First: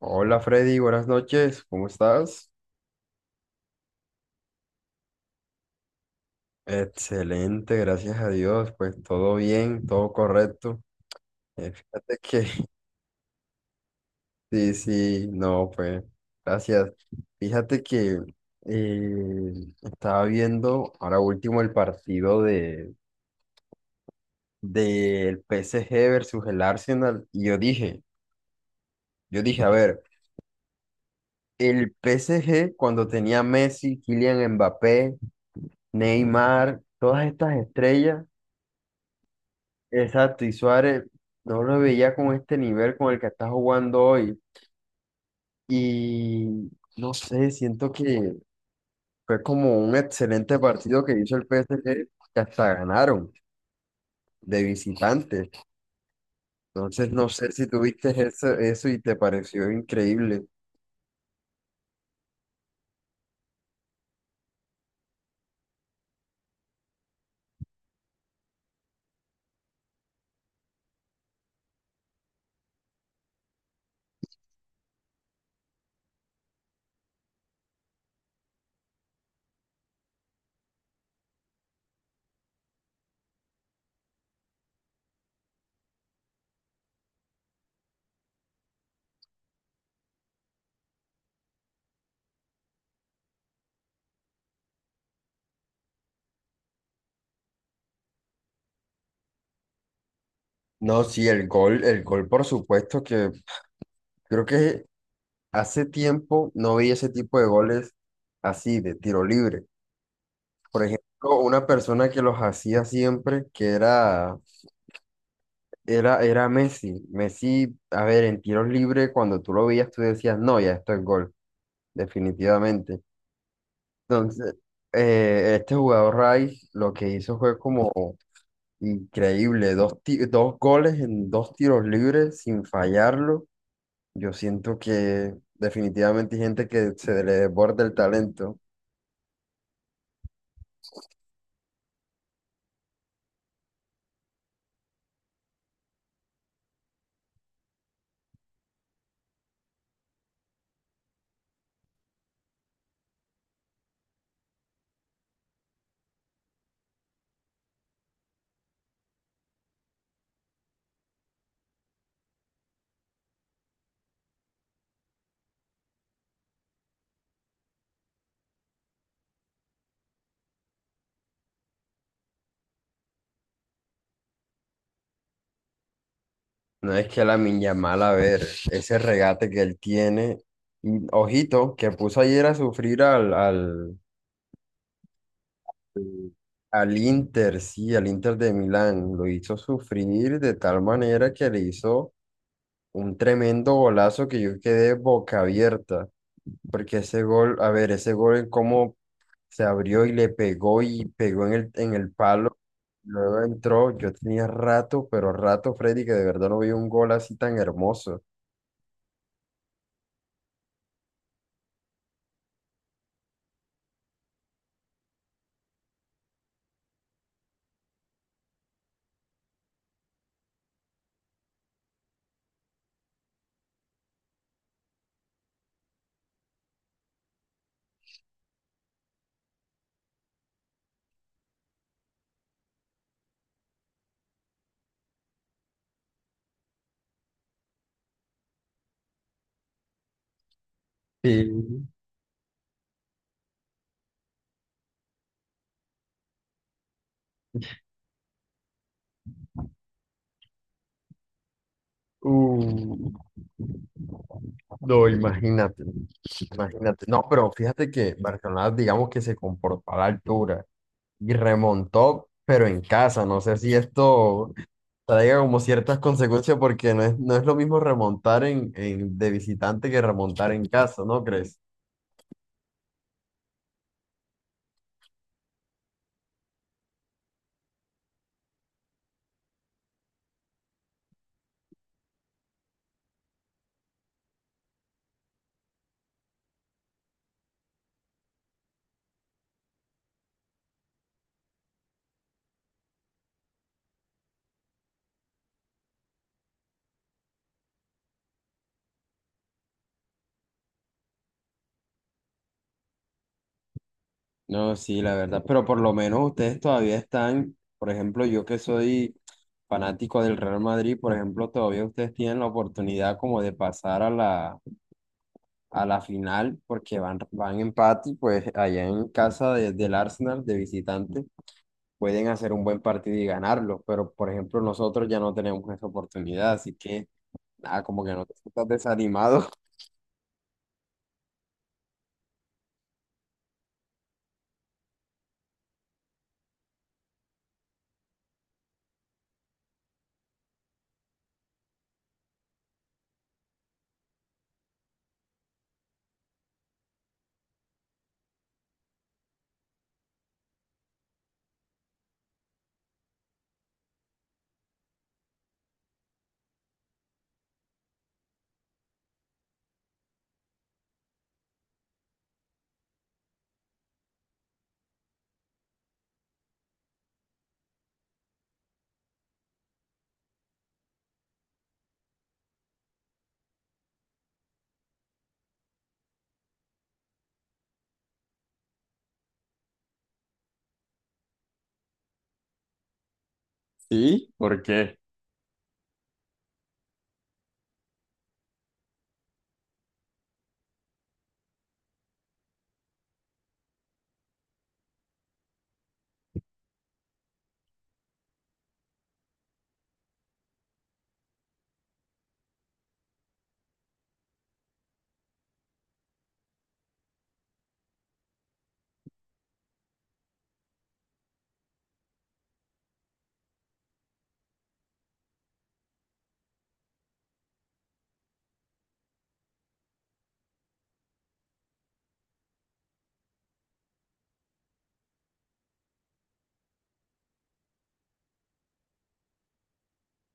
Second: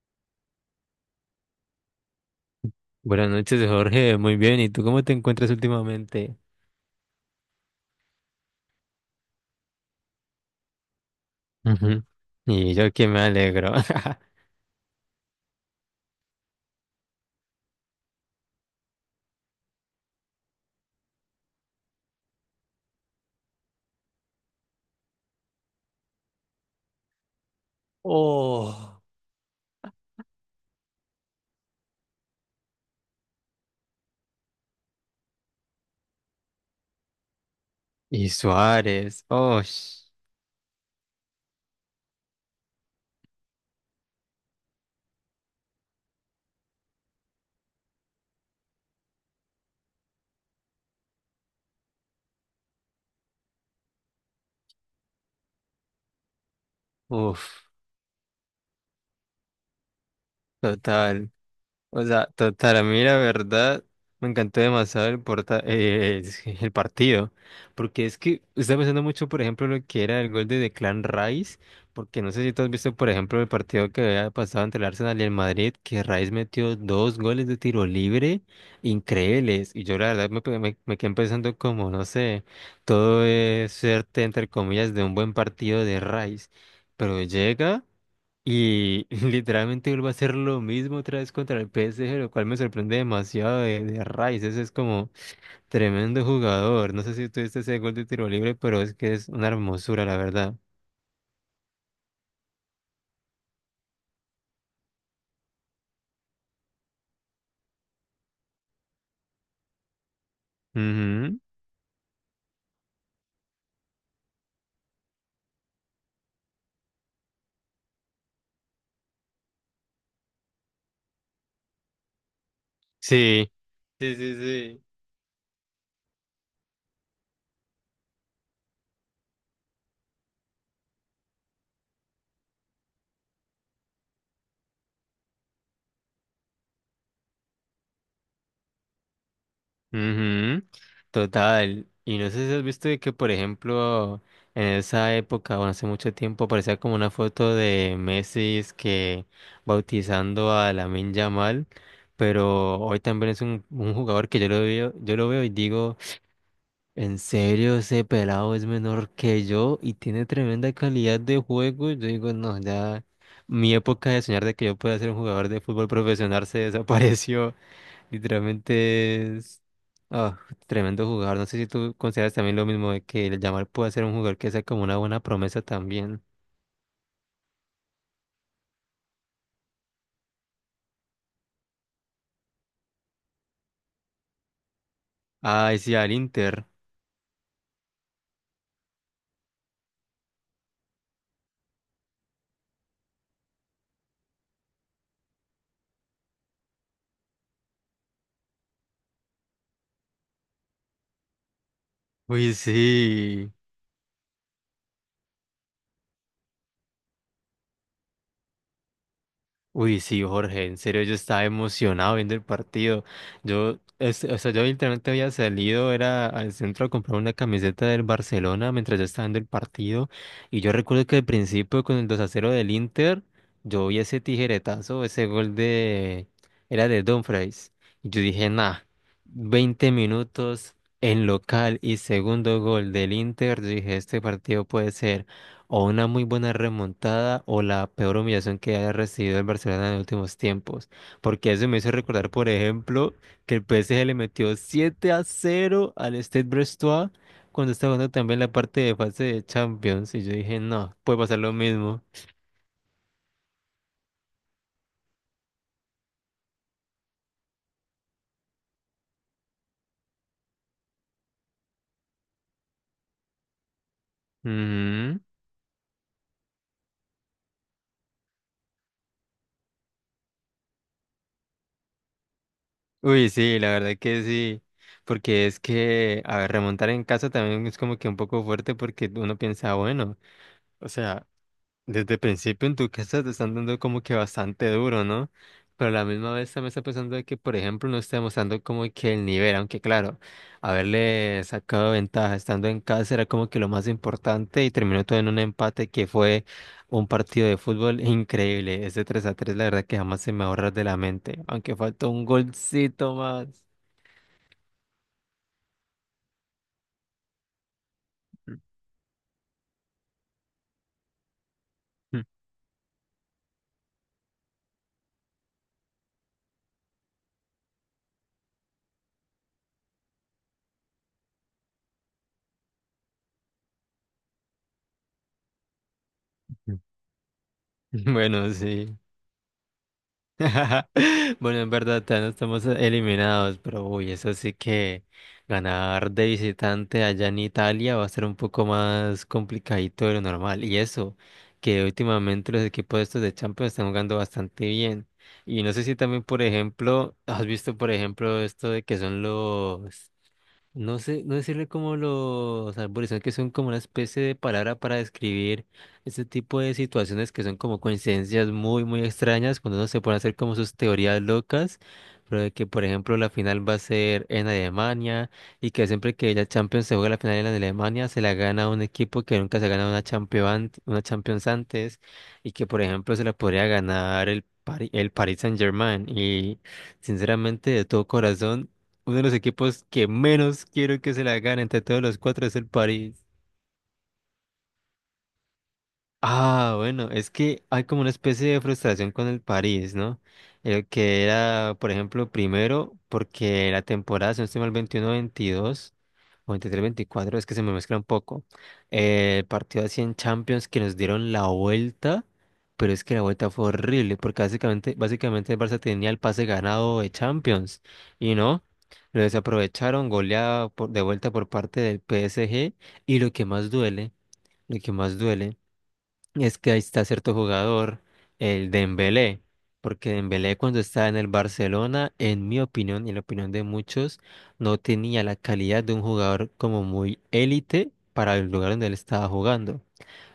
Hola Freddy, buenas noches, ¿cómo estás? Buenas noches, Jorge. Muy bien. ¿Y tú cómo te encuentras últimamente? Excelente, gracias a Dios, pues todo bien, todo correcto. Eh, Ujú. fíjate que, Y yo que me alegro. sí, sí, no, pues, gracias. Fíjate que eh, estaba viendo ahora último el partido de del PSG versus el Arsenal y Oh. yo dije, a ver, el PSG cuando tenía Messi, Kylian Mbappé, Neymar, todas estas estrellas. Y Suárez. Oh. Exacto, y Suárez no lo veía con este nivel con el que está jugando hoy. Y no sé, siento que fue como un excelente partido que hizo el PSG, que hasta ganaron de visitantes. Entonces, no sé si Uf. tuviste eso y te pareció increíble. Total. O sea, total, a mí la verdad me encantó demasiado es que el partido, porque es que estaba pensando mucho, por ejemplo, lo que era el gol de Declan Rice, porque no sé si tú has visto, por ejemplo, el partido que había pasado entre el Arsenal y el Madrid, que Rice metió dos goles de tiro libre increíbles, y yo la verdad me quedé pensando como, no sé, todo es suerte, entre comillas, de un buen partido de Rice, pero llega… Y literalmente vuelve a hacer lo mismo otra vez contra el PSG, lo cual me sorprende demasiado de Rice. Ese es como tremendo jugador. No sé si tuviste ese gol de tiro libre, pero es que es una hermosura, la verdad. No, sí, el gol, por supuesto, que creo que hace tiempo no veía ese tipo de goles así, de tiro libre. Por ejemplo, Ujú. una persona que los hacía siempre, que era. Era Messi. Messi, a ver, en tiros libres, cuando tú lo veías, tú decías, no, ya esto es gol, definitivamente. Sí, sí, sí, Entonces, sí. Este jugador Rice lo que hizo fue como increíble, dos goles en dos tiros libres sin fallarlo. Yo siento que definitivamente hay gente que se le desborda el talento. Ujú. Total. Y no sé si has visto de que, por ejemplo, en esa época, bueno, hace mucho tiempo, aparecía como una foto de Messi es que bautizando a Lamine Yamal, pero hoy también es un jugador que yo lo veo y digo, en serio, ese pelado es menor que yo y tiene tremenda calidad de juego. Yo digo, no, ya mi época de soñar de que yo pueda ser un jugador de fútbol profesional se desapareció. Literalmente es ah, tremendo jugador. No sé si tú consideras también lo mismo de que el Yamal puede ser un jugador que sea como una buena promesa también. No es que la Yamal, a ver, ese regate que él tiene, y, ojito, que puso ayer a sufrir al Ay, sí, al Sí. Inter. Al Inter, sí, al Inter de Milán, lo hizo sufrir de tal manera que le hizo un tremendo golazo que yo quedé boca abierta, porque ese gol, a ver, ese gol, en cómo se abrió y le pegó y pegó en el Uy, palo, luego sí. entró, yo tenía rato, pero rato, Freddy, que de verdad no vi un gol así tan hermoso. Uy, sí, Jorge, en serio yo estaba emocionado viendo el partido. Yo, o sea, yo literalmente había salido, era al centro a comprar una camiseta del Barcelona mientras yo estaba viendo el partido. Y yo recuerdo que al principio con el 2-0 del Inter, yo vi ese tijeretazo, ese gol de, era de Dumfries. Y yo dije, nah, 20 minutos en local y segundo gol del Inter. Yo dije, este partido puede ser. O una muy buena remontada o la peor humillación que haya recibido el Barcelona en los últimos tiempos. Porque eso me Sí. hizo recordar, por ejemplo, que el PSG le metió 7-0 al Stade Brestois cuando estaba jugando también la parte de fase de Champions. Y yo dije, no, puede pasar lo mismo. Uh, no, imagínate, imagínate. No, pero fíjate que Barcelona, digamos que se comportó a la altura y remontó, pero en casa. No sé si esto Ujú. traiga como ciertas consecuencias porque no es lo mismo remontar de visitante que remontar en casa, ¿no crees? Uy, sí, la verdad que sí. Porque es que, a ver, remontar en casa también es como que un poco fuerte porque uno piensa, bueno, o sea. Desde el principio en tu casa te están dando como que bastante duro, ¿no? Pero a la misma vez también está pensando de que, por ejemplo, no está demostrando como que el nivel, aunque claro, haberle sacado ventaja estando en casa era como que lo más importante y terminó todo en un empate que fue un partido de fútbol increíble. Ese 3-3 la verdad que jamás se me ahorra de la mente, aunque faltó un golcito más. No, sí, la verdad, pero por lo menos ustedes todavía están, por ejemplo, yo que soy fanático del Real Madrid, por ejemplo, todavía ustedes tienen la oportunidad como de pasar a la final porque van, van empate y pues allá en casa del Arsenal de visitante pueden hacer un buen partido y ganarlo, pero por ejemplo nosotros ya no tenemos esa oportunidad, así que nada, como que no te Bueno, estás sí. desanimado. Bueno, en verdad, ya no estamos eliminados, pero uy, eso sí que ganar de visitante allá en Italia va a ser un poco más complicadito de lo normal. Y eso, que últimamente los equipos estos de Champions están jugando bastante bien. Y no sé si también, por ejemplo, has visto, por ejemplo, esto de que son los no sé, no decirle como los arborizados que son como una especie de palabra para describir este tipo de situaciones que son como coincidencias muy, muy extrañas cuando uno se pone a hacer como sus teorías locas, pero de que por ejemplo la final va a ser en Alemania y que siempre que la Champions se juega la final en Alemania se la gana un equipo que nunca se ha ganado una Champions antes y que por ejemplo se la podría ganar el Paris Saint-Germain y sinceramente de todo corazón. Uno de los equipos que menos quiero que se la gane entre todos los cuatro es el París. Sí, ¿por qué? Ah, bueno, es que hay como una especie de frustración con el París, ¿no? El que era, por ejemplo, primero, porque la temporada, si no estoy mal, 21-22 o 23-24, es que se me mezcla un poco. El partido así en Champions que nos dieron la vuelta, pero es que la vuelta fue horrible, porque básicamente el Barça tenía el pase ganado de Champions, y no, lo desaprovecharon, goleada de vuelta por parte del PSG, y lo que más duele, lo que más duele. Es que ahí está cierto jugador, el Dembélé, porque Dembélé cuando estaba en el Barcelona, en mi opinión y en la opinión de muchos, no tenía la calidad de un jugador como muy élite para el lugar donde él estaba jugando.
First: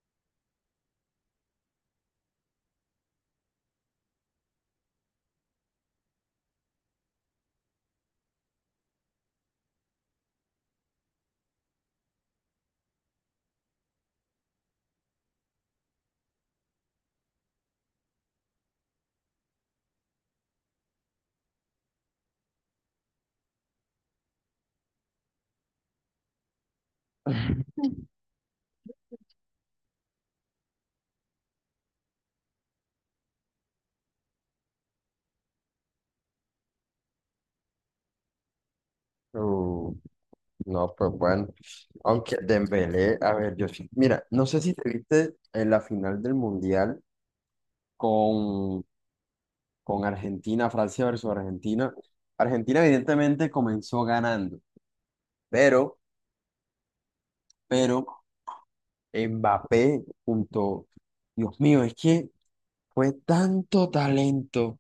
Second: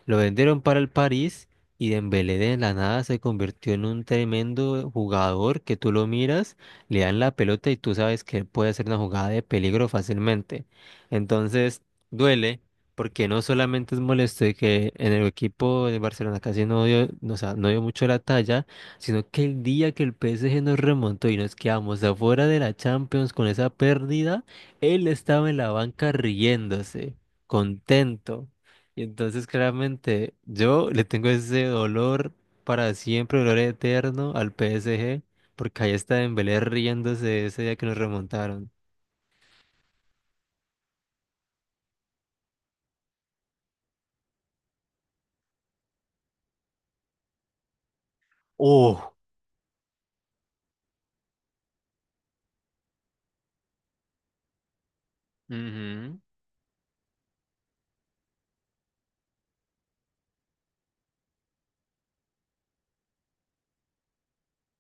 Lo vendieron para el París y Dembélé de la nada se convirtió en un tremendo jugador que tú lo miras, le dan la pelota y tú sabes que él puede hacer una jugada de peligro fácilmente. Entonces, duele porque no solamente es molesto de que en el equipo de Barcelona casi no dio, no, o sea, no dio mucho la talla, sino que el día que el PSG nos remontó y nos quedamos afuera de la Champions con esa pérdida, él estaba en la banca riéndose, contento. Y entonces claramente yo le tengo ese dolor para siempre, dolor eterno al PSG, porque ahí está Dembélé riéndose ese día que nos remontaron. Uh, no, pues bueno, aunque Dembélé, a ver, yo sí- mira, no sé si te viste en la final del Mundial con, ¡Oh! con Argentina, Francia versus Argentina. Argentina evidentemente comenzó ganando, pero Ujú. pero Mbappé junto, Dios mío, es que fue tanto talento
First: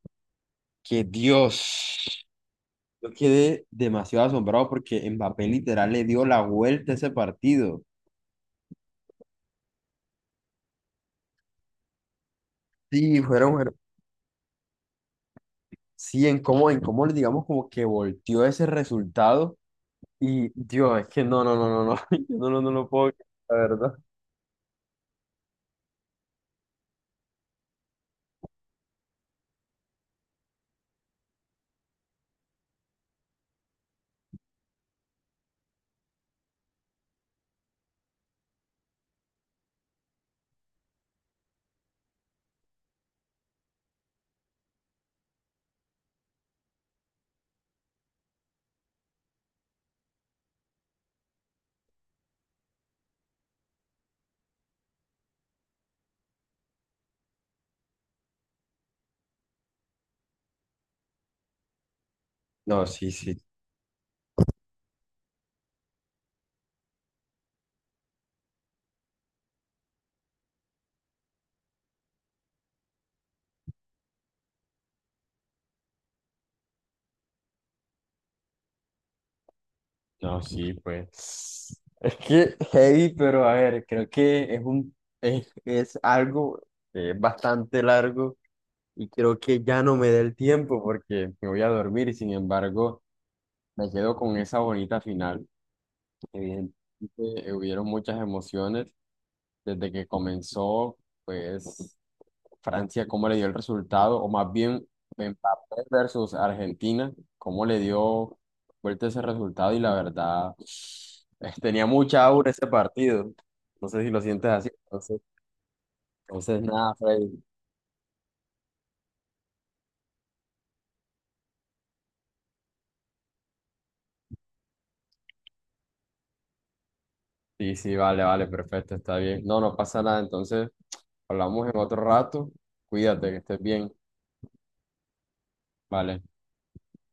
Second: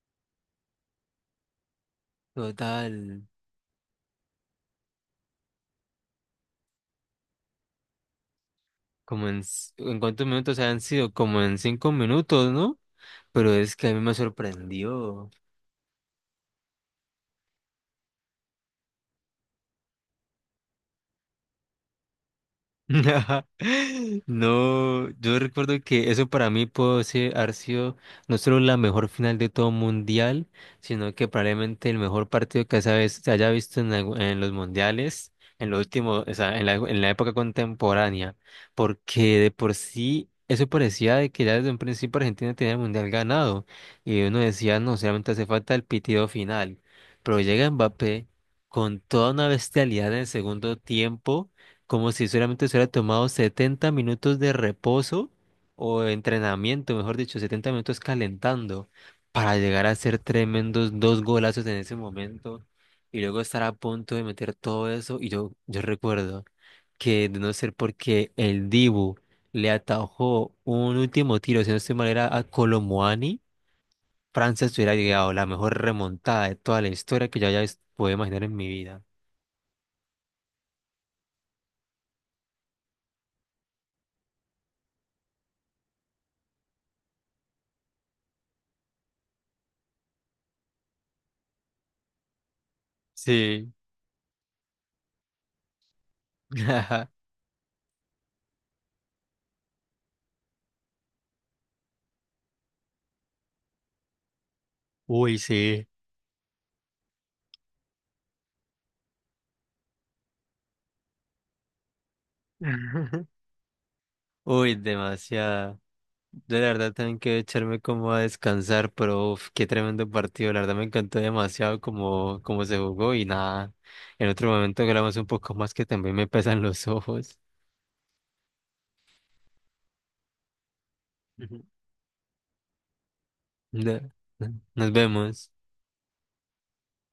que Dios, Total, yo quedé demasiado asombrado porque Mbappé literal le dio la vuelta a ese partido. como en, ¿en cuántos minutos han sido? Como en 5 minutos, ¿no? Sí, Pero es que a mí me sorprendió. sí, en cómo, digamos, como que volteó ese resultado y Dios, es que yo no lo puedo creer, la verdad. No, yo recuerdo que eso para mí puede ser, haber sido no solo la mejor final de todo mundial, sino que probablemente el mejor partido que esa vez se haya visto en los mundiales, en lo último, o sea, en la época contemporánea, porque de por sí eso parecía de que ya desde un principio Argentina tenía el mundial ganado, y uno decía, no, solamente hace falta el pitido final, pero llega Mbappé con toda una bestialidad en el segundo tiempo como si solamente se hubiera tomado 70 minutos de reposo o entrenamiento, mejor dicho, 70 minutos calentando para llegar a hacer tremendos dos golazos en ese momento No, sí, y sí. luego estar a punto de meter todo eso. Yo recuerdo que de no ser porque el Dibu le atajó un último tiro, si no estoy mal, era a Colomuani, Francia se hubiera llegado la mejor remontada de toda la historia que yo haya podido imaginar en mi vida. No, sí, pues. Es que heavy, pero a ver, creo que es algo bastante largo y creo que ya no me da el tiempo porque me voy a dormir y sin embargo Sí. me quedo con esa bonita final. Evidentemente hubieron muchas emociones desde que comenzó, pues Francia, cómo le dio el resultado, o más bien Uy, Mbappé sí. versus Argentina, cómo le dio vuelta ese resultado y la verdad tenía mucha aura ese partido. No sé si lo sientes así. Uy, Entonces, demasiado. Yo entonces la nada, verdad también quiero Freddy. echarme como a descansar, pero uf, qué tremendo partido. La verdad me encantó demasiado como, como se jugó y nada. En otro momento grabamos un poco más que también me pesan los ojos. Sí, sí, vale, vale, perfecto, está bien. No, no pasa nada. Entonces, Ujú. hablamos en otro rato. Cuídate, que estés bien. Na- Nos vemos. Vale.